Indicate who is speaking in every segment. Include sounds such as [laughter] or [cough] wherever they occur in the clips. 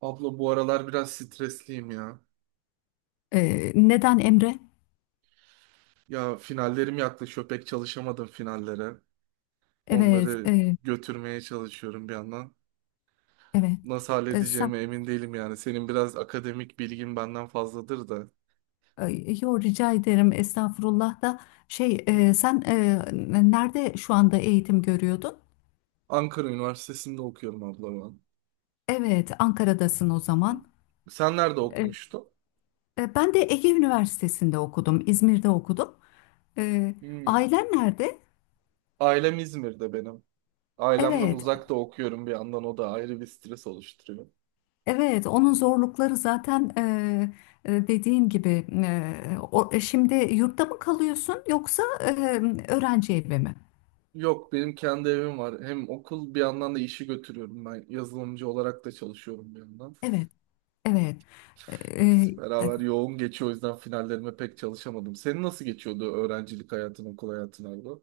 Speaker 1: Abla bu aralar biraz stresliyim ya.
Speaker 2: Neden Emre?
Speaker 1: Ya finallerim yaklaşıyor. Pek çalışamadım finallere.
Speaker 2: Evet,
Speaker 1: Onları götürmeye çalışıyorum bir yandan.
Speaker 2: evet.
Speaker 1: Nasıl
Speaker 2: E, sen,
Speaker 1: halledeceğime emin değilim yani. Senin biraz akademik bilgin benden fazladır da.
Speaker 2: e, Yo, rica ederim estağfurullah da şey,
Speaker 1: Hı.
Speaker 2: nerede şu anda eğitim görüyordun?
Speaker 1: Ankara Üniversitesi'nde okuyorum abla ben.
Speaker 2: Evet, Ankara'dasın o
Speaker 1: Hı.
Speaker 2: zaman.
Speaker 1: Sen nerede
Speaker 2: E,
Speaker 1: okumuştun?
Speaker 2: Ben de Ege Üniversitesi'nde okudum, İzmir'de okudum. E,
Speaker 1: Hmm.
Speaker 2: Ailen nerede?
Speaker 1: Ailem İzmir'de benim. Ailemden
Speaker 2: Evet,
Speaker 1: uzakta okuyorum bir yandan, o da ayrı bir stres oluşturuyor.
Speaker 2: evet. Onun zorlukları zaten, dediğin gibi. Şimdi yurtta mı kalıyorsun, yoksa öğrenci evi mi?
Speaker 1: Yok, benim kendi evim var. Hem okul bir yandan da işi götürüyorum ben. Yazılımcı olarak da çalışıyorum bir yandan.
Speaker 2: Evet. Evet.
Speaker 1: İkisi
Speaker 2: Eee,
Speaker 1: beraber yoğun geçiyor. O yüzden finallerime pek çalışamadım. Senin nasıl geçiyordu öğrencilik hayatın, okul hayatın abla?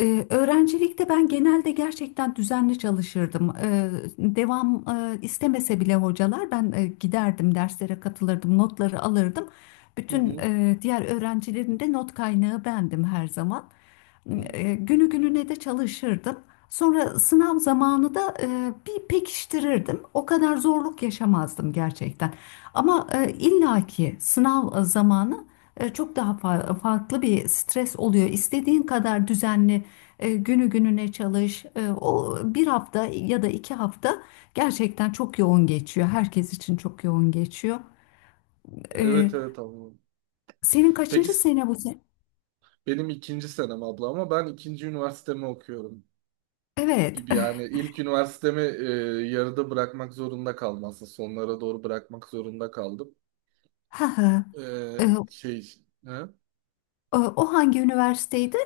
Speaker 2: Öğrencilikte ben genelde gerçekten düzenli çalışırdım. Devam istemese bile hocalar, ben giderdim, derslere katılırdım, notları alırdım.
Speaker 1: Hı
Speaker 2: Bütün
Speaker 1: hı.
Speaker 2: diğer öğrencilerin de not kaynağı bendim her zaman.
Speaker 1: Hı.
Speaker 2: Günü gününe de çalışırdım. Sonra sınav zamanı da bir pekiştirirdim. O kadar zorluk yaşamazdım gerçekten. Ama illaki sınav zamanı çok daha farklı bir stres oluyor. İstediğin kadar düzenli günü gününe çalış. O bir hafta ya da iki hafta gerçekten çok yoğun geçiyor. Herkes için çok yoğun geçiyor.
Speaker 1: Evet
Speaker 2: E,
Speaker 1: evet abla.
Speaker 2: Senin
Speaker 1: Peki
Speaker 2: kaçıncı
Speaker 1: s-
Speaker 2: sene bu sene?
Speaker 1: benim ikinci senem abla, ama ben ikinci üniversitemi okuyorum
Speaker 2: Evet.
Speaker 1: gibi
Speaker 2: [laughs]
Speaker 1: yani. İlk üniversitemi yarıda bırakmak zorunda kaldım aslında, sonlara doğru bırakmak zorunda kaldım.
Speaker 2: Ha ha.
Speaker 1: E,
Speaker 2: E, o
Speaker 1: şey he?
Speaker 2: o hangi üniversiteydi?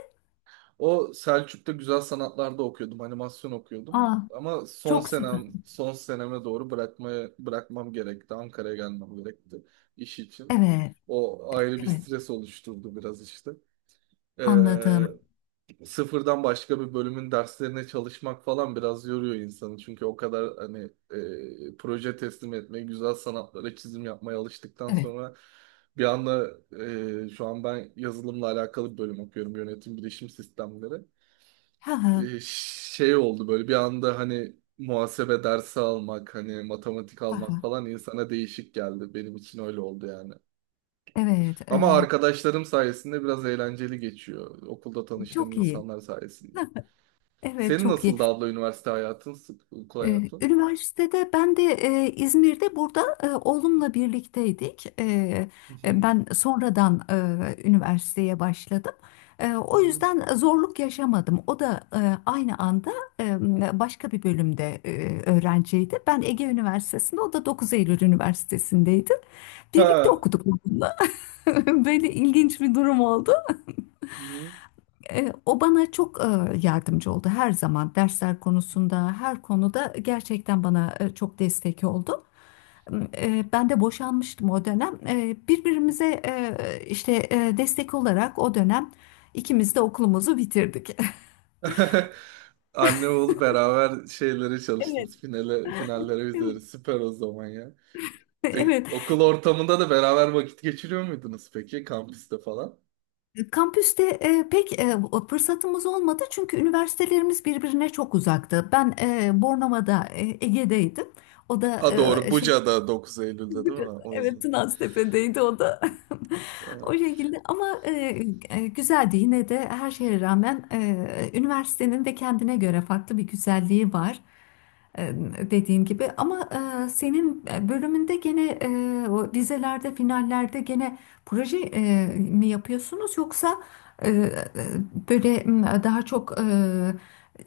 Speaker 1: O Selçuk'ta güzel sanatlarda okuyordum, animasyon okuyordum.
Speaker 2: Aa,
Speaker 1: Ama son
Speaker 2: çok süper.
Speaker 1: senem, son seneme doğru bırakmam gerekti. Ankara'ya gelmem gerekti iş için.
Speaker 2: Evet,
Speaker 1: O ayrı bir
Speaker 2: evet.
Speaker 1: stres oluşturdu biraz işte.
Speaker 2: Anladım.
Speaker 1: Ee, sıfırdan başka bir bölümün derslerine çalışmak falan biraz yoruyor insanı. Çünkü o kadar hani proje teslim etmeye, güzel sanatlara çizim yapmaya alıştıktan
Speaker 2: Evet.
Speaker 1: sonra bir anda şu an ben yazılımla alakalı bir bölüm okuyorum. Yönetim bilişim sistemleri
Speaker 2: Ha ha.
Speaker 1: e, oldu böyle bir anda, hani muhasebe dersi almak, hani matematik
Speaker 2: Ha
Speaker 1: almak
Speaker 2: ha.
Speaker 1: falan insana değişik geldi. Benim için öyle oldu yani.
Speaker 2: Evet,
Speaker 1: Ama arkadaşlarım sayesinde biraz eğlenceli geçiyor. Okulda tanıştığım
Speaker 2: çok iyi.
Speaker 1: insanlar sayesinde.
Speaker 2: Evet,
Speaker 1: Senin
Speaker 2: çok iyi.
Speaker 1: nasıldı abla üniversite hayatın, okul hayatın?
Speaker 2: Üniversitede ben de İzmir'de, burada oğlumla birlikteydik.
Speaker 1: Hı hı,
Speaker 2: Ben sonradan üniversiteye başladım.
Speaker 1: hı
Speaker 2: O
Speaker 1: hı,
Speaker 2: yüzden zorluk yaşamadım. O da aynı anda başka bir bölümde öğrenciydi. Ben Ege Üniversitesi'nde, o da 9 Eylül Üniversitesi'ndeydi. Birlikte
Speaker 1: ha.
Speaker 2: okuduk onunla. [laughs] Böyle ilginç bir durum oldu.
Speaker 1: Hı hı.
Speaker 2: O bana çok yardımcı oldu her zaman, dersler konusunda, her konuda gerçekten bana çok destek oldu. Ben de boşanmıştım o dönem. Birbirimize, işte, destek olarak o dönem ikimiz de okulumuzu bitirdik. [laughs]
Speaker 1: [laughs] Anne oğlu beraber şeylere
Speaker 2: Evet.
Speaker 1: çalıştınız. Finale, finallere üzeri.
Speaker 2: Evet.
Speaker 1: Süper o zaman ya. Peki,
Speaker 2: Evet.
Speaker 1: okul ortamında da beraber vakit geçiriyor muydunuz peki, kampüste falan?
Speaker 2: Kampüste pek fırsatımız olmadı, çünkü üniversitelerimiz birbirine çok uzaktı. Ben Bornova'da, Ege'deydim. O da
Speaker 1: Ha, doğru,
Speaker 2: şey.
Speaker 1: Buca'da 9 Eylül'de değil mi? O
Speaker 2: Evet,
Speaker 1: yüzden.
Speaker 2: Tınaztepe'deydi o da. [laughs] O
Speaker 1: Evet.
Speaker 2: şekilde, ama güzeldi yine de, her şeye rağmen üniversitenin de kendine göre farklı bir güzelliği var. E, Dediğin gibi, ama senin bölümünde gene, o dizelerde, finallerde gene proje mi yapıyorsunuz, yoksa e, e, böyle, daha çok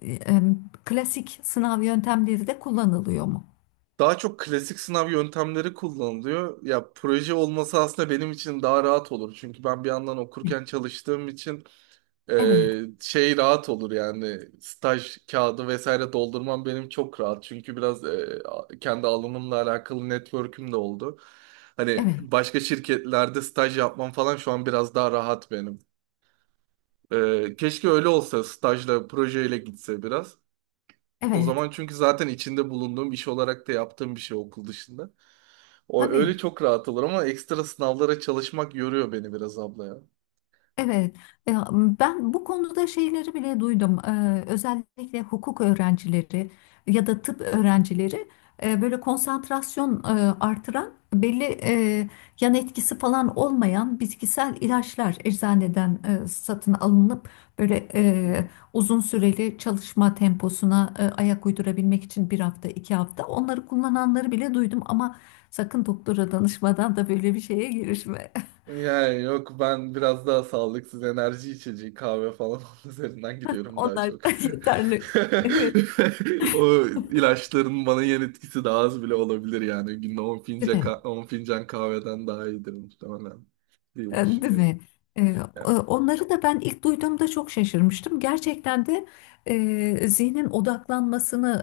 Speaker 2: e, e, klasik sınav yöntemleri de kullanılıyor mu?
Speaker 1: Daha çok klasik sınav yöntemleri kullanılıyor. Ya proje olması aslında benim için daha rahat olur. Çünkü ben bir yandan okurken çalıştığım için
Speaker 2: Evet,
Speaker 1: rahat olur yani, staj kağıdı vesaire doldurmam benim çok rahat. Çünkü biraz kendi alanımla alakalı network'üm de oldu. Hani
Speaker 2: evet,
Speaker 1: başka şirketlerde staj yapmam falan şu an biraz daha rahat benim. Keşke öyle olsa, stajla, projeyle gitse biraz. O
Speaker 2: evet.
Speaker 1: zaman, çünkü zaten içinde bulunduğum iş olarak da yaptığım bir şey okul dışında. O öyle
Speaker 2: Tabii,
Speaker 1: çok rahat olur ama ekstra sınavlara çalışmak yoruyor beni biraz abla ya.
Speaker 2: evet. E, Ben bu konuda şeyleri bile duydum. Özellikle hukuk öğrencileri ya da tıp öğrencileri, böyle konsantrasyon artıran, belli yan etkisi falan olmayan bitkisel ilaçlar eczaneden satın alınıp, böyle
Speaker 1: Hmm.
Speaker 2: uzun süreli çalışma temposuna ayak uydurabilmek için bir hafta, iki hafta onları kullananları bile duydum, ama sakın doktora danışmadan da böyle bir şeye girişme.
Speaker 1: Yani yok, ben biraz daha sağlıksız enerji içeceği, kahve falan [laughs] onun üzerinden gidiyorum daha
Speaker 2: Onlar
Speaker 1: çok. [laughs]
Speaker 2: [laughs] yeterli. Evet.
Speaker 1: O ilaçların bana yan etkisi daha az bile olabilir yani. Günde 10
Speaker 2: Değil
Speaker 1: fincan,
Speaker 2: mi?
Speaker 1: 10 fincan kahveden daha iyidir muhtemelen
Speaker 2: E,
Speaker 1: diye
Speaker 2: Değil
Speaker 1: düşünüyorum.
Speaker 2: mi? E,
Speaker 1: Yani.
Speaker 2: Onları da ben ilk duyduğumda çok şaşırmıştım. Gerçekten de zihnin odaklanmasını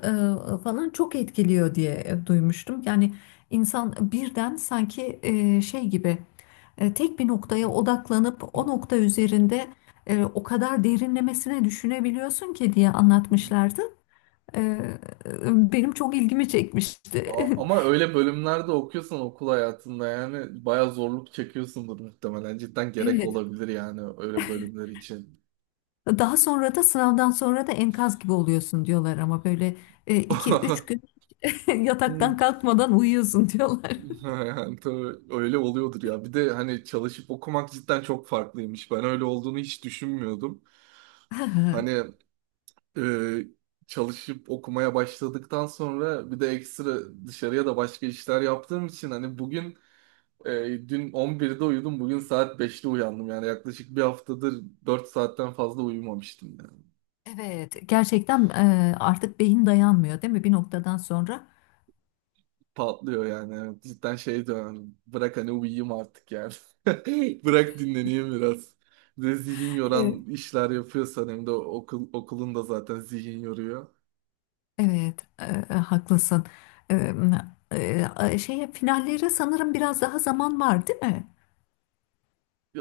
Speaker 2: falan çok etkiliyor diye duymuştum. Yani insan birden sanki şey gibi, tek bir noktaya odaklanıp o nokta üzerinde o kadar derinlemesine düşünebiliyorsun ki diye anlatmışlardı. E, Benim çok ilgimi çekmişti. [laughs]
Speaker 1: Ama öyle bölümlerde okuyorsan okul hayatında yani bayağı zorluk çekiyorsundur muhtemelen. Cidden gerek
Speaker 2: Evet.
Speaker 1: olabilir yani, öyle bölümler için.
Speaker 2: Daha sonra da, sınavdan sonra da enkaz gibi oluyorsun diyorlar, ama böyle iki üç gün [laughs] yataktan
Speaker 1: [laughs]
Speaker 2: kalkmadan uyuyorsun diyorlar.
Speaker 1: [laughs] Ha. Tabii öyle oluyordur ya. Bir de hani çalışıp okumak cidden çok farklıymış. Ben öyle olduğunu hiç düşünmüyordum. Hani
Speaker 2: [laughs]
Speaker 1: e, çalışıp okumaya başladıktan sonra bir de ekstra dışarıya da başka işler yaptığım için hani bugün e, dün 11'de uyudum, bugün saat 5'te uyandım. Yani yaklaşık bir haftadır 4 saatten fazla uyumamıştım yani.
Speaker 2: Evet, gerçekten artık beyin dayanmıyor, değil mi bir noktadan sonra?
Speaker 1: Patlıyor yani. Evet, cidden şey dönem. Bırak hani, uyuyayım artık yani. [laughs] Bırak, dinleneyim biraz. Bir de zihin
Speaker 2: Evet.
Speaker 1: yoran işler yapıyorsan, hem de okul, okulun da zaten zihin yoruyor.
Speaker 2: Evet, haklısın. E, Şeye, finallere sanırım biraz daha zaman var, değil mi?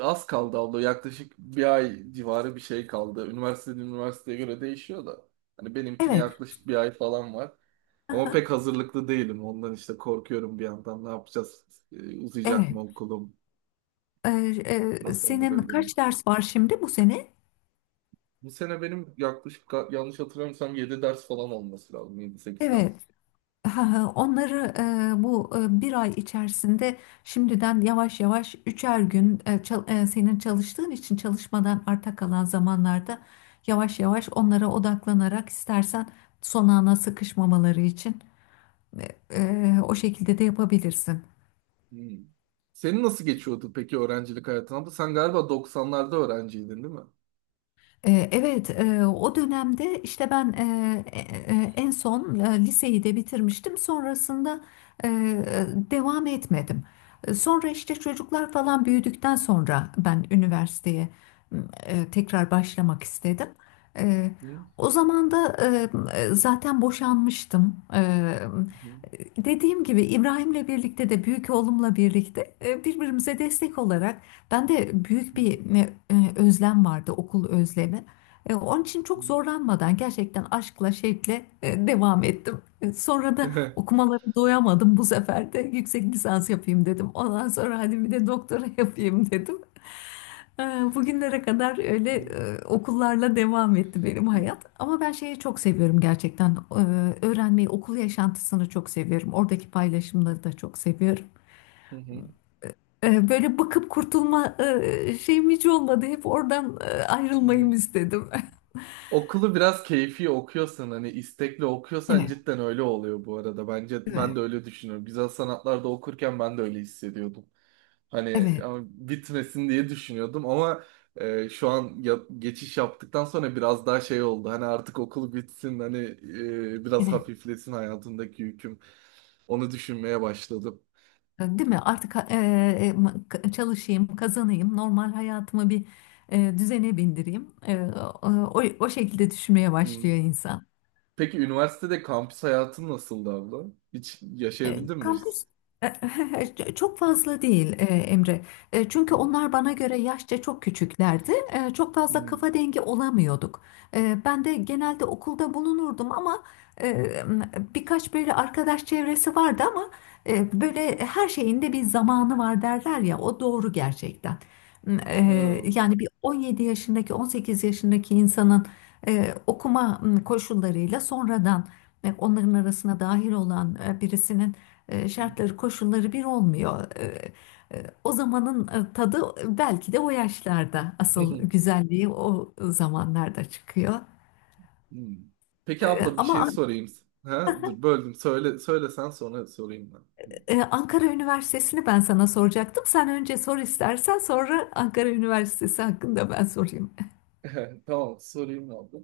Speaker 1: Az kaldı abla. Yaklaşık bir ay civarı bir şey kaldı. Üniversiteden üniversiteye göre değişiyor da. Hani benimkine
Speaker 2: Evet.
Speaker 1: yaklaşık bir ay falan var. Ama
Speaker 2: Aha.
Speaker 1: pek hazırlıklı değilim. Ondan işte korkuyorum bir yandan. Ne yapacağız? Uzayacak
Speaker 2: Evet.
Speaker 1: mı okulum?
Speaker 2: E,
Speaker 1: Nasıl
Speaker 2: Senin
Speaker 1: halledebilirim?
Speaker 2: kaç ders var şimdi bu sene?
Speaker 1: Bu sene benim yaklaşık yanlış hatırlamıyorsam 7 ders falan olması lazım. Yedi sekiz ders.
Speaker 2: Evet. Ha, ha. Onları bu bir ay içerisinde şimdiden yavaş yavaş, üçer gün, senin çalıştığın için çalışmadan arta kalan zamanlarda yavaş yavaş onlara odaklanarak istersen, son ana sıkışmamaları için e, o şekilde de yapabilirsin.
Speaker 1: Hmm. Senin nasıl geçiyordu peki öğrencilik hayatın? Ama sen galiba doksanlarda öğrenciydin değil mi?
Speaker 2: Evet, o dönemde işte ben e, en son liseyi de bitirmiştim. Sonrasında devam etmedim. Sonra işte çocuklar falan büyüdükten sonra ben üniversiteye tekrar başlamak istedim. E, O zaman da zaten boşanmıştım. Dediğim gibi, İbrahim'le birlikte, de büyük oğlumla birlikte birbirimize destek olarak, ben de büyük
Speaker 1: Hı
Speaker 2: bir özlem vardı, okul özlemi. Onun için çok
Speaker 1: hı.
Speaker 2: zorlanmadan, gerçekten aşkla, şevkle devam ettim. Sonra
Speaker 1: Hı
Speaker 2: da
Speaker 1: hı.
Speaker 2: okumaları doyamadım, bu sefer de yüksek lisans yapayım dedim. Ondan sonra hadi bir de doktora [laughs] yapayım dedim. E, Bugünlere kadar öyle okullarla devam etti benim hayat.
Speaker 1: [laughs]
Speaker 2: Ama ben şeyi çok seviyorum gerçekten. Öğrenmeyi, okul yaşantısını çok seviyorum. Oradaki paylaşımları da çok seviyorum.
Speaker 1: Hı hı,
Speaker 2: Böyle bakıp kurtulma şeyim hiç olmadı. Hep oradan
Speaker 1: hı hı.
Speaker 2: ayrılmayım istedim. [laughs]
Speaker 1: Okulu biraz keyfi okuyorsan hani istekli okuyorsan
Speaker 2: Evet,
Speaker 1: cidden öyle oluyor bu arada. Bence
Speaker 2: evet,
Speaker 1: ben de öyle düşünüyorum. Güzel sanatlarda okurken ben de öyle hissediyordum. Hani
Speaker 2: evet,
Speaker 1: ama bitmesin diye düşünüyordum, ama şu an geçiş yaptıktan sonra biraz daha şey oldu. Hani artık okul bitsin, hani biraz
Speaker 2: evet.
Speaker 1: hafiflesin hayatımdaki yüküm. Onu düşünmeye başladım.
Speaker 2: Değil mi? Artık çalışayım, kazanayım, normal hayatımı bir düzene bindireyim. O, o şekilde düşünmeye
Speaker 1: Hı.
Speaker 2: başlıyor insan.
Speaker 1: Peki üniversitede kampüs hayatın nasıldı abla? Hiç yaşayabildin mi?
Speaker 2: Kampüs [laughs] çok fazla değil, Emre. Çünkü
Speaker 1: Hı.
Speaker 2: onlar bana göre yaşça çok küçüklerdi. Çok fazla
Speaker 1: Hı.
Speaker 2: kafa dengi olamıyorduk. Ben de genelde okulda bulunurdum, ama e, birkaç böyle arkadaş çevresi vardı, ama böyle her şeyin de bir zamanı var derler ya, o doğru gerçekten. E,
Speaker 1: Ha.
Speaker 2: Yani bir 17 yaşındaki, 18 yaşındaki insanın okuma koşullarıyla, sonradan onların arasına dahil olan birisinin şartları, koşulları bir olmuyor. O zamanın tadı, belki de o yaşlarda
Speaker 1: Hı.
Speaker 2: asıl
Speaker 1: [laughs]
Speaker 2: güzelliği o zamanlarda çıkıyor.
Speaker 1: Hmm. Peki
Speaker 2: E,
Speaker 1: abla bir
Speaker 2: Ama
Speaker 1: şey sorayım. Ha? Dur, böldüm. Söylesen sonra sorayım
Speaker 2: Ankara Üniversitesi'ni ben sana soracaktım. Sen önce sor, istersen sonra Ankara Üniversitesi hakkında ben sorayım.
Speaker 1: ben. [laughs] Tamam, sorayım abla.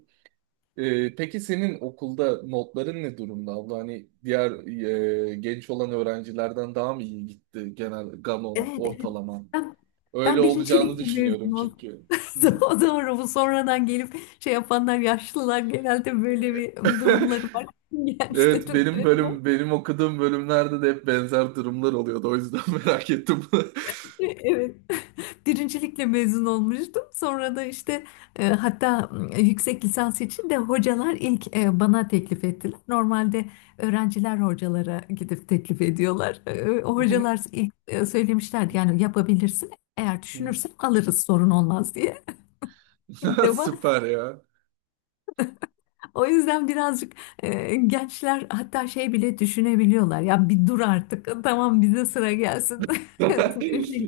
Speaker 1: Peki senin okulda notların ne durumda abla? Hani diğer genç olan öğrencilerden daha mı iyi gitti genel gamon
Speaker 2: Evet, evet.
Speaker 1: ortalaman?
Speaker 2: Ben,
Speaker 1: Öyle
Speaker 2: ben
Speaker 1: olacağını
Speaker 2: birincilikle mezun
Speaker 1: düşünüyorum
Speaker 2: oldum.
Speaker 1: çünkü. Hı
Speaker 2: [laughs]
Speaker 1: hı.
Speaker 2: O doğru, bu sonradan gelip şey yapanlar, yaşlılar, genelde böyle bir durumları var [laughs]
Speaker 1: [laughs] Evet,
Speaker 2: gençlerin.
Speaker 1: benim okuduğum bölümlerde de hep benzer durumlar oluyordu. O yüzden [laughs] merak ettim. [laughs]
Speaker 2: Evet. [laughs] Birincilikle mezun olmuştum. Sonra da işte, hatta yüksek lisans için de hocalar ilk bana teklif ettiler. Normalde öğrenciler hocalara gidip teklif ediyorlar. O
Speaker 1: Hı
Speaker 2: hocalar ilk söylemişlerdi, yani yapabilirsin. Eğer düşünürsen alırız, sorun olmaz diye. [laughs] İlk
Speaker 1: hı. [laughs]
Speaker 2: defa.
Speaker 1: Süper ya.
Speaker 2: O yüzden birazcık, gençler hatta şey bile düşünebiliyorlar. Ya bir dur artık, tamam bize sıra gelsin.
Speaker 1: [laughs]
Speaker 2: [laughs] Öyle.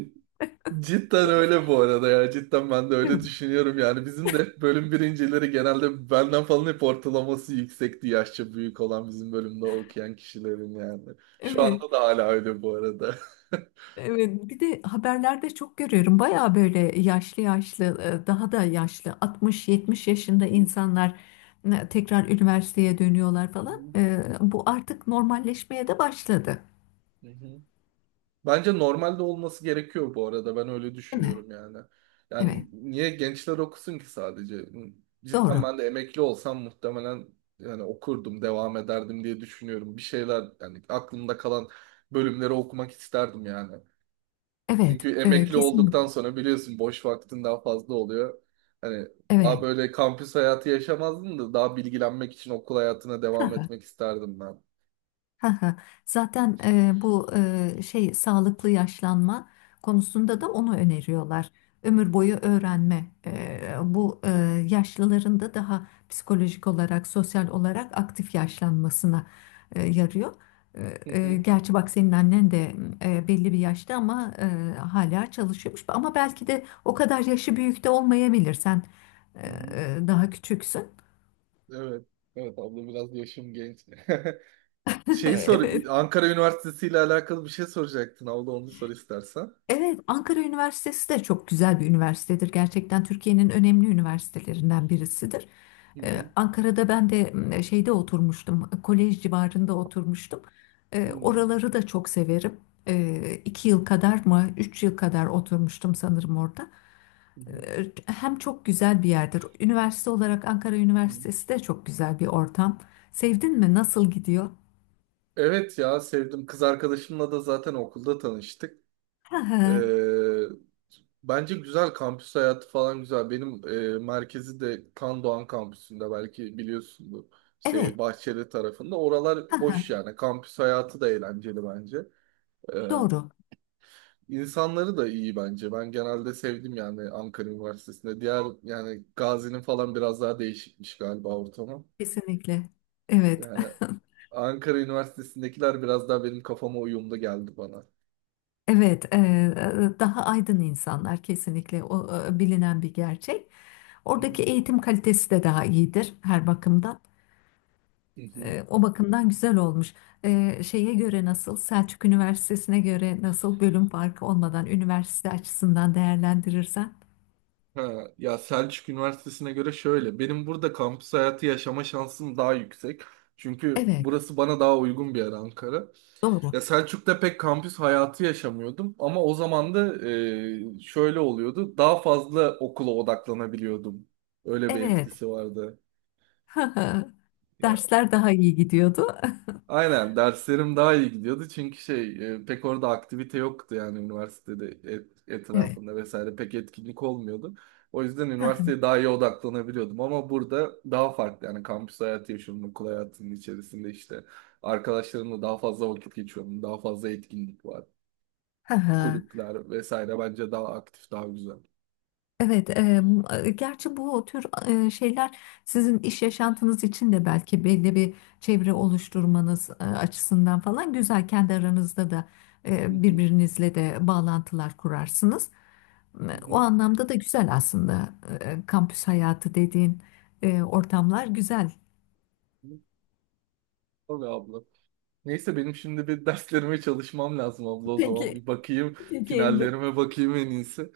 Speaker 1: Cidden öyle bu arada ya. Cidden ben de
Speaker 2: Değil
Speaker 1: öyle
Speaker 2: mi?
Speaker 1: düşünüyorum yani. Bizim de hep bölüm birincileri genelde benden falan hep ortalaması yüksekti, yaşça büyük olan bizim bölümde okuyan kişilerin yani. Şu
Speaker 2: Evet.
Speaker 1: anda da hala öyle bu arada. [laughs]
Speaker 2: Evet, bir de haberlerde çok görüyorum. Bayağı böyle yaşlı yaşlı, daha da yaşlı, 60-70 yaşında
Speaker 1: Hı
Speaker 2: insanlar tekrar üniversiteye dönüyorlar falan.
Speaker 1: hı.
Speaker 2: Bu artık normalleşmeye de başladı,
Speaker 1: Hı hı. Bence normalde olması gerekiyor bu arada. Ben öyle
Speaker 2: değil mi?
Speaker 1: düşünüyorum yani.
Speaker 2: Evet,
Speaker 1: Yani niye gençler okusun ki sadece? Cidden
Speaker 2: doğru.
Speaker 1: ben de emekli olsam muhtemelen yani okurdum, devam ederdim diye düşünüyorum. Bir şeyler yani, aklımda kalan bölümleri okumak isterdim yani.
Speaker 2: Evet,
Speaker 1: Çünkü emekli olduktan
Speaker 2: kesinlikle.
Speaker 1: sonra biliyorsun boş vaktin daha fazla oluyor. Hani daha
Speaker 2: Evet.
Speaker 1: böyle kampüs hayatı yaşamazdım da daha bilgilenmek için okul hayatına devam
Speaker 2: [laughs]
Speaker 1: etmek isterdim ben.
Speaker 2: Haha. Zaten bu şey, sağlıklı yaşlanma konusunda da onu öneriyorlar. Ömür boyu öğrenme. Bu yaşlıların da daha psikolojik olarak, sosyal olarak aktif yaşlanmasına yarıyor.
Speaker 1: Hı hı,
Speaker 2: Gerçi bak, senin annen de belli bir yaşta, ama hala çalışıyormuş. Ama belki de o kadar yaşı büyük de olmayabilir. Sen e,
Speaker 1: hı hı.
Speaker 2: daha küçüksün.
Speaker 1: Evet. Evet abla, biraz yaşım genç. [laughs]
Speaker 2: [laughs]
Speaker 1: Şeyi sor,
Speaker 2: Evet.
Speaker 1: Ankara Üniversitesi ile alakalı bir şey soracaktın abla, onu sor istersen.
Speaker 2: Evet, Ankara Üniversitesi de çok güzel bir üniversitedir. Gerçekten Türkiye'nin önemli üniversitelerinden birisidir.
Speaker 1: Hı hı.
Speaker 2: Ankara'da ben de şeyde oturmuştum, kolej civarında oturmuştum.
Speaker 1: Hı hı.
Speaker 2: Oraları da çok severim. İki yıl kadar mı, üç yıl kadar oturmuştum sanırım orada.
Speaker 1: Hı hı.
Speaker 2: Hem çok güzel bir yerdir. Üniversite olarak Ankara
Speaker 1: Hı.
Speaker 2: Üniversitesi de çok güzel bir ortam. Sevdin mi? Nasıl gidiyor?
Speaker 1: Evet ya, sevdim. Kız arkadaşımla da zaten okulda tanıştık.
Speaker 2: [laughs]
Speaker 1: Ee, bence güzel, kampüs hayatı falan güzel. Benim merkezi de Kan Doğan kampüsünde, belki biliyorsundur.
Speaker 2: Evet.
Speaker 1: Bahçeli tarafında. Oralar hoş
Speaker 2: [laughs]
Speaker 1: yani. Kampüs hayatı da eğlenceli bence. Ee,
Speaker 2: Doğru.
Speaker 1: İnsanları da iyi bence. Ben genelde sevdim yani Ankara Üniversitesi'nde. Diğer, yani Gazi'nin falan biraz daha değişikmiş galiba ortamı.
Speaker 2: Kesinlikle. Evet.
Speaker 1: Yani Ankara Üniversitesi'ndekiler biraz daha benim kafama uyumlu geldi bana.
Speaker 2: Evet, daha aydın insanlar kesinlikle, o bilinen bir gerçek.
Speaker 1: Hı hı.
Speaker 2: Oradaki eğitim kalitesi de daha iyidir her bakımdan.
Speaker 1: Hı hı.
Speaker 2: O bakımdan güzel olmuş. Şeye göre nasıl, Selçuk Üniversitesi'ne göre nasıl, bölüm farkı olmadan üniversite açısından değerlendirirsen.
Speaker 1: Ha, ya Selçuk Üniversitesi'ne göre şöyle. Benim burada kampüs hayatı yaşama şansım daha yüksek. Çünkü
Speaker 2: Evet,
Speaker 1: burası bana daha uygun bir yer, Ankara.
Speaker 2: doğru.
Speaker 1: Ya Selçuk'ta pek kampüs hayatı yaşamıyordum, ama o zaman da şöyle oluyordu. Daha fazla okula odaklanabiliyordum. Öyle bir
Speaker 2: Evet.
Speaker 1: etkisi vardı.
Speaker 2: [laughs]
Speaker 1: Ya
Speaker 2: Dersler daha iyi gidiyordu. [laughs]
Speaker 1: aynen, derslerim daha iyi gidiyordu çünkü pek orada aktivite yoktu yani, üniversitede
Speaker 2: Evet.
Speaker 1: etrafında vesaire pek etkinlik olmuyordu. O yüzden üniversiteye daha iyi odaklanabiliyordum, ama burada daha farklı yani kampüs hayatı yaşıyorum okul hayatının içerisinde işte, arkadaşlarımla daha fazla vakit geçiyorum, daha fazla etkinlik var.
Speaker 2: [laughs]
Speaker 1: Kulüpler vesaire bence daha aktif, daha güzel.
Speaker 2: Evet, gerçi bu tür şeyler sizin iş yaşantınız için de belki belli bir çevre oluşturmanız açısından falan güzel. Kendi aranızda da
Speaker 1: Hı hı,
Speaker 2: birbirinizle de bağlantılar kurarsınız.
Speaker 1: hı
Speaker 2: O
Speaker 1: hı.
Speaker 2: anlamda da güzel aslında. Kampüs hayatı dediğin ortamlar güzel.
Speaker 1: Tabii abla. Neyse, benim şimdi bir derslerime çalışmam lazım abla, o zaman.
Speaker 2: Peki,
Speaker 1: Bir bakayım,
Speaker 2: peki Emre.
Speaker 1: finallerime bakayım en iyisi.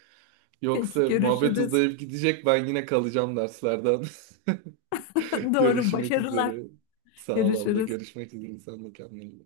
Speaker 1: Yoksa
Speaker 2: Peki,
Speaker 1: muhabbet
Speaker 2: görüşürüz.
Speaker 1: uzayıp gidecek, ben yine kalacağım derslerden.
Speaker 2: [laughs]
Speaker 1: [laughs]
Speaker 2: Doğru,
Speaker 1: Görüşmek
Speaker 2: başarılar.
Speaker 1: üzere. Sağ ol abla.
Speaker 2: Görüşürüz.
Speaker 1: Görüşmek üzere. Sen de kendine iyi bak.